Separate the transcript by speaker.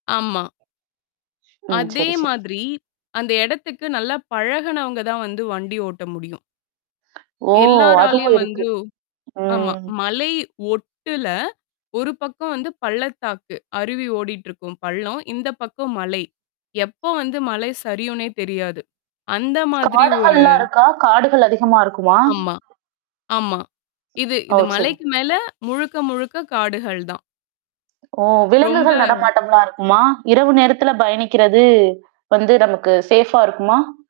Speaker 1: ஆமா.
Speaker 2: ஆ,
Speaker 1: அதே
Speaker 2: சரி, சரி.
Speaker 1: மாதிரி அந்த இடத்துக்கு நல்லா பழகுனவங்க தான் வந்து வண்டி ஓட்ட முடியும்.
Speaker 2: ஓ! அதுவும்
Speaker 1: எல்லாராலையும்
Speaker 2: இருக்கு.
Speaker 1: வந்து ஆமா.
Speaker 2: ம்.
Speaker 1: மலை ஒட்டுல. ஒரு பக்கம் வந்து பள்ளத்தாக்கு, அருவி ஓடிட்டுருக்கும் பள்ளம், இந்த பக்கம் மலை. எப்போ வந்து மலை சரியுனே தெரியாது. அந்த மாதிரி ஒரு
Speaker 2: காடுகள்லாம் இருக்கா? காடுகள் அதிகமா இருக்குமா?
Speaker 1: ஆமா, ஆமா. இது
Speaker 2: ஓ!
Speaker 1: இந்த
Speaker 2: சரி.
Speaker 1: மலைக்கு மேல முழுக்க முழுக்க காடுகள் தான்.
Speaker 2: ஓ! விலங்குகள்
Speaker 1: ரொம்ப
Speaker 2: நடமாட்டம்லா இருக்குமா? இரவு நேரத்தில பயணிக்கிறது, வந்து நமக்கு சேஃபா இருக்குமா?